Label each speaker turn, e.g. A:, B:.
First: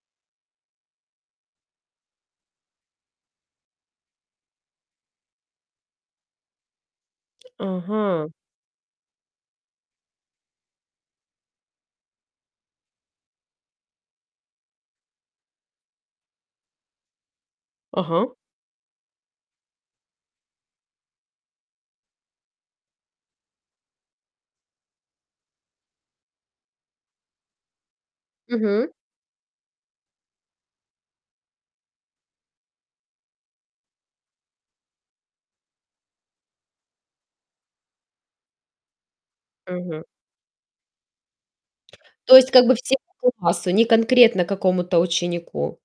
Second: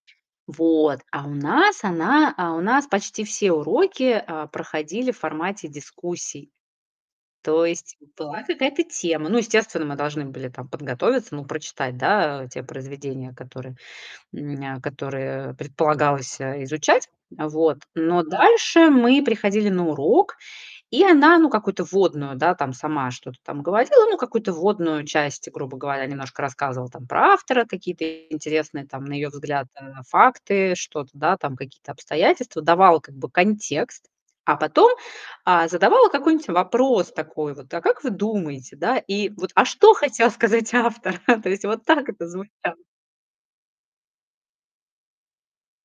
A: Вот, а у нас она а у нас почти все уроки, а, проходили в формате дискуссий. То есть
B: Ага.
A: была какая-то тема. Ну естественно, мы должны были там подготовиться, ну прочитать, да, те произведения, которые, м, нь которые предполагалось, э, изучать. Вот, но
B: Ага.
A: дальше мы приходили на урок, и она, ну какую-то вводную, да, там сама что-то там говорила, ну какую-то вводную часть, грубо говоря, немножко рассказывала, там про автора, какие-то интересные
B: Мгм.
A: там на её взгляд, а, факты, что-то, да, там, какие-то обстоятельства, давала как бы контекст, а потом, а, задавала какой-нибудь вопрос такой вот: "А как вы думаете, да?" И вот: "А что
B: Мгм.
A: хотел сказать автор?" То есть вот так это
B: То есть, как бы,
A: звучало.
B: всему классу, не конкретно какому-то ученику.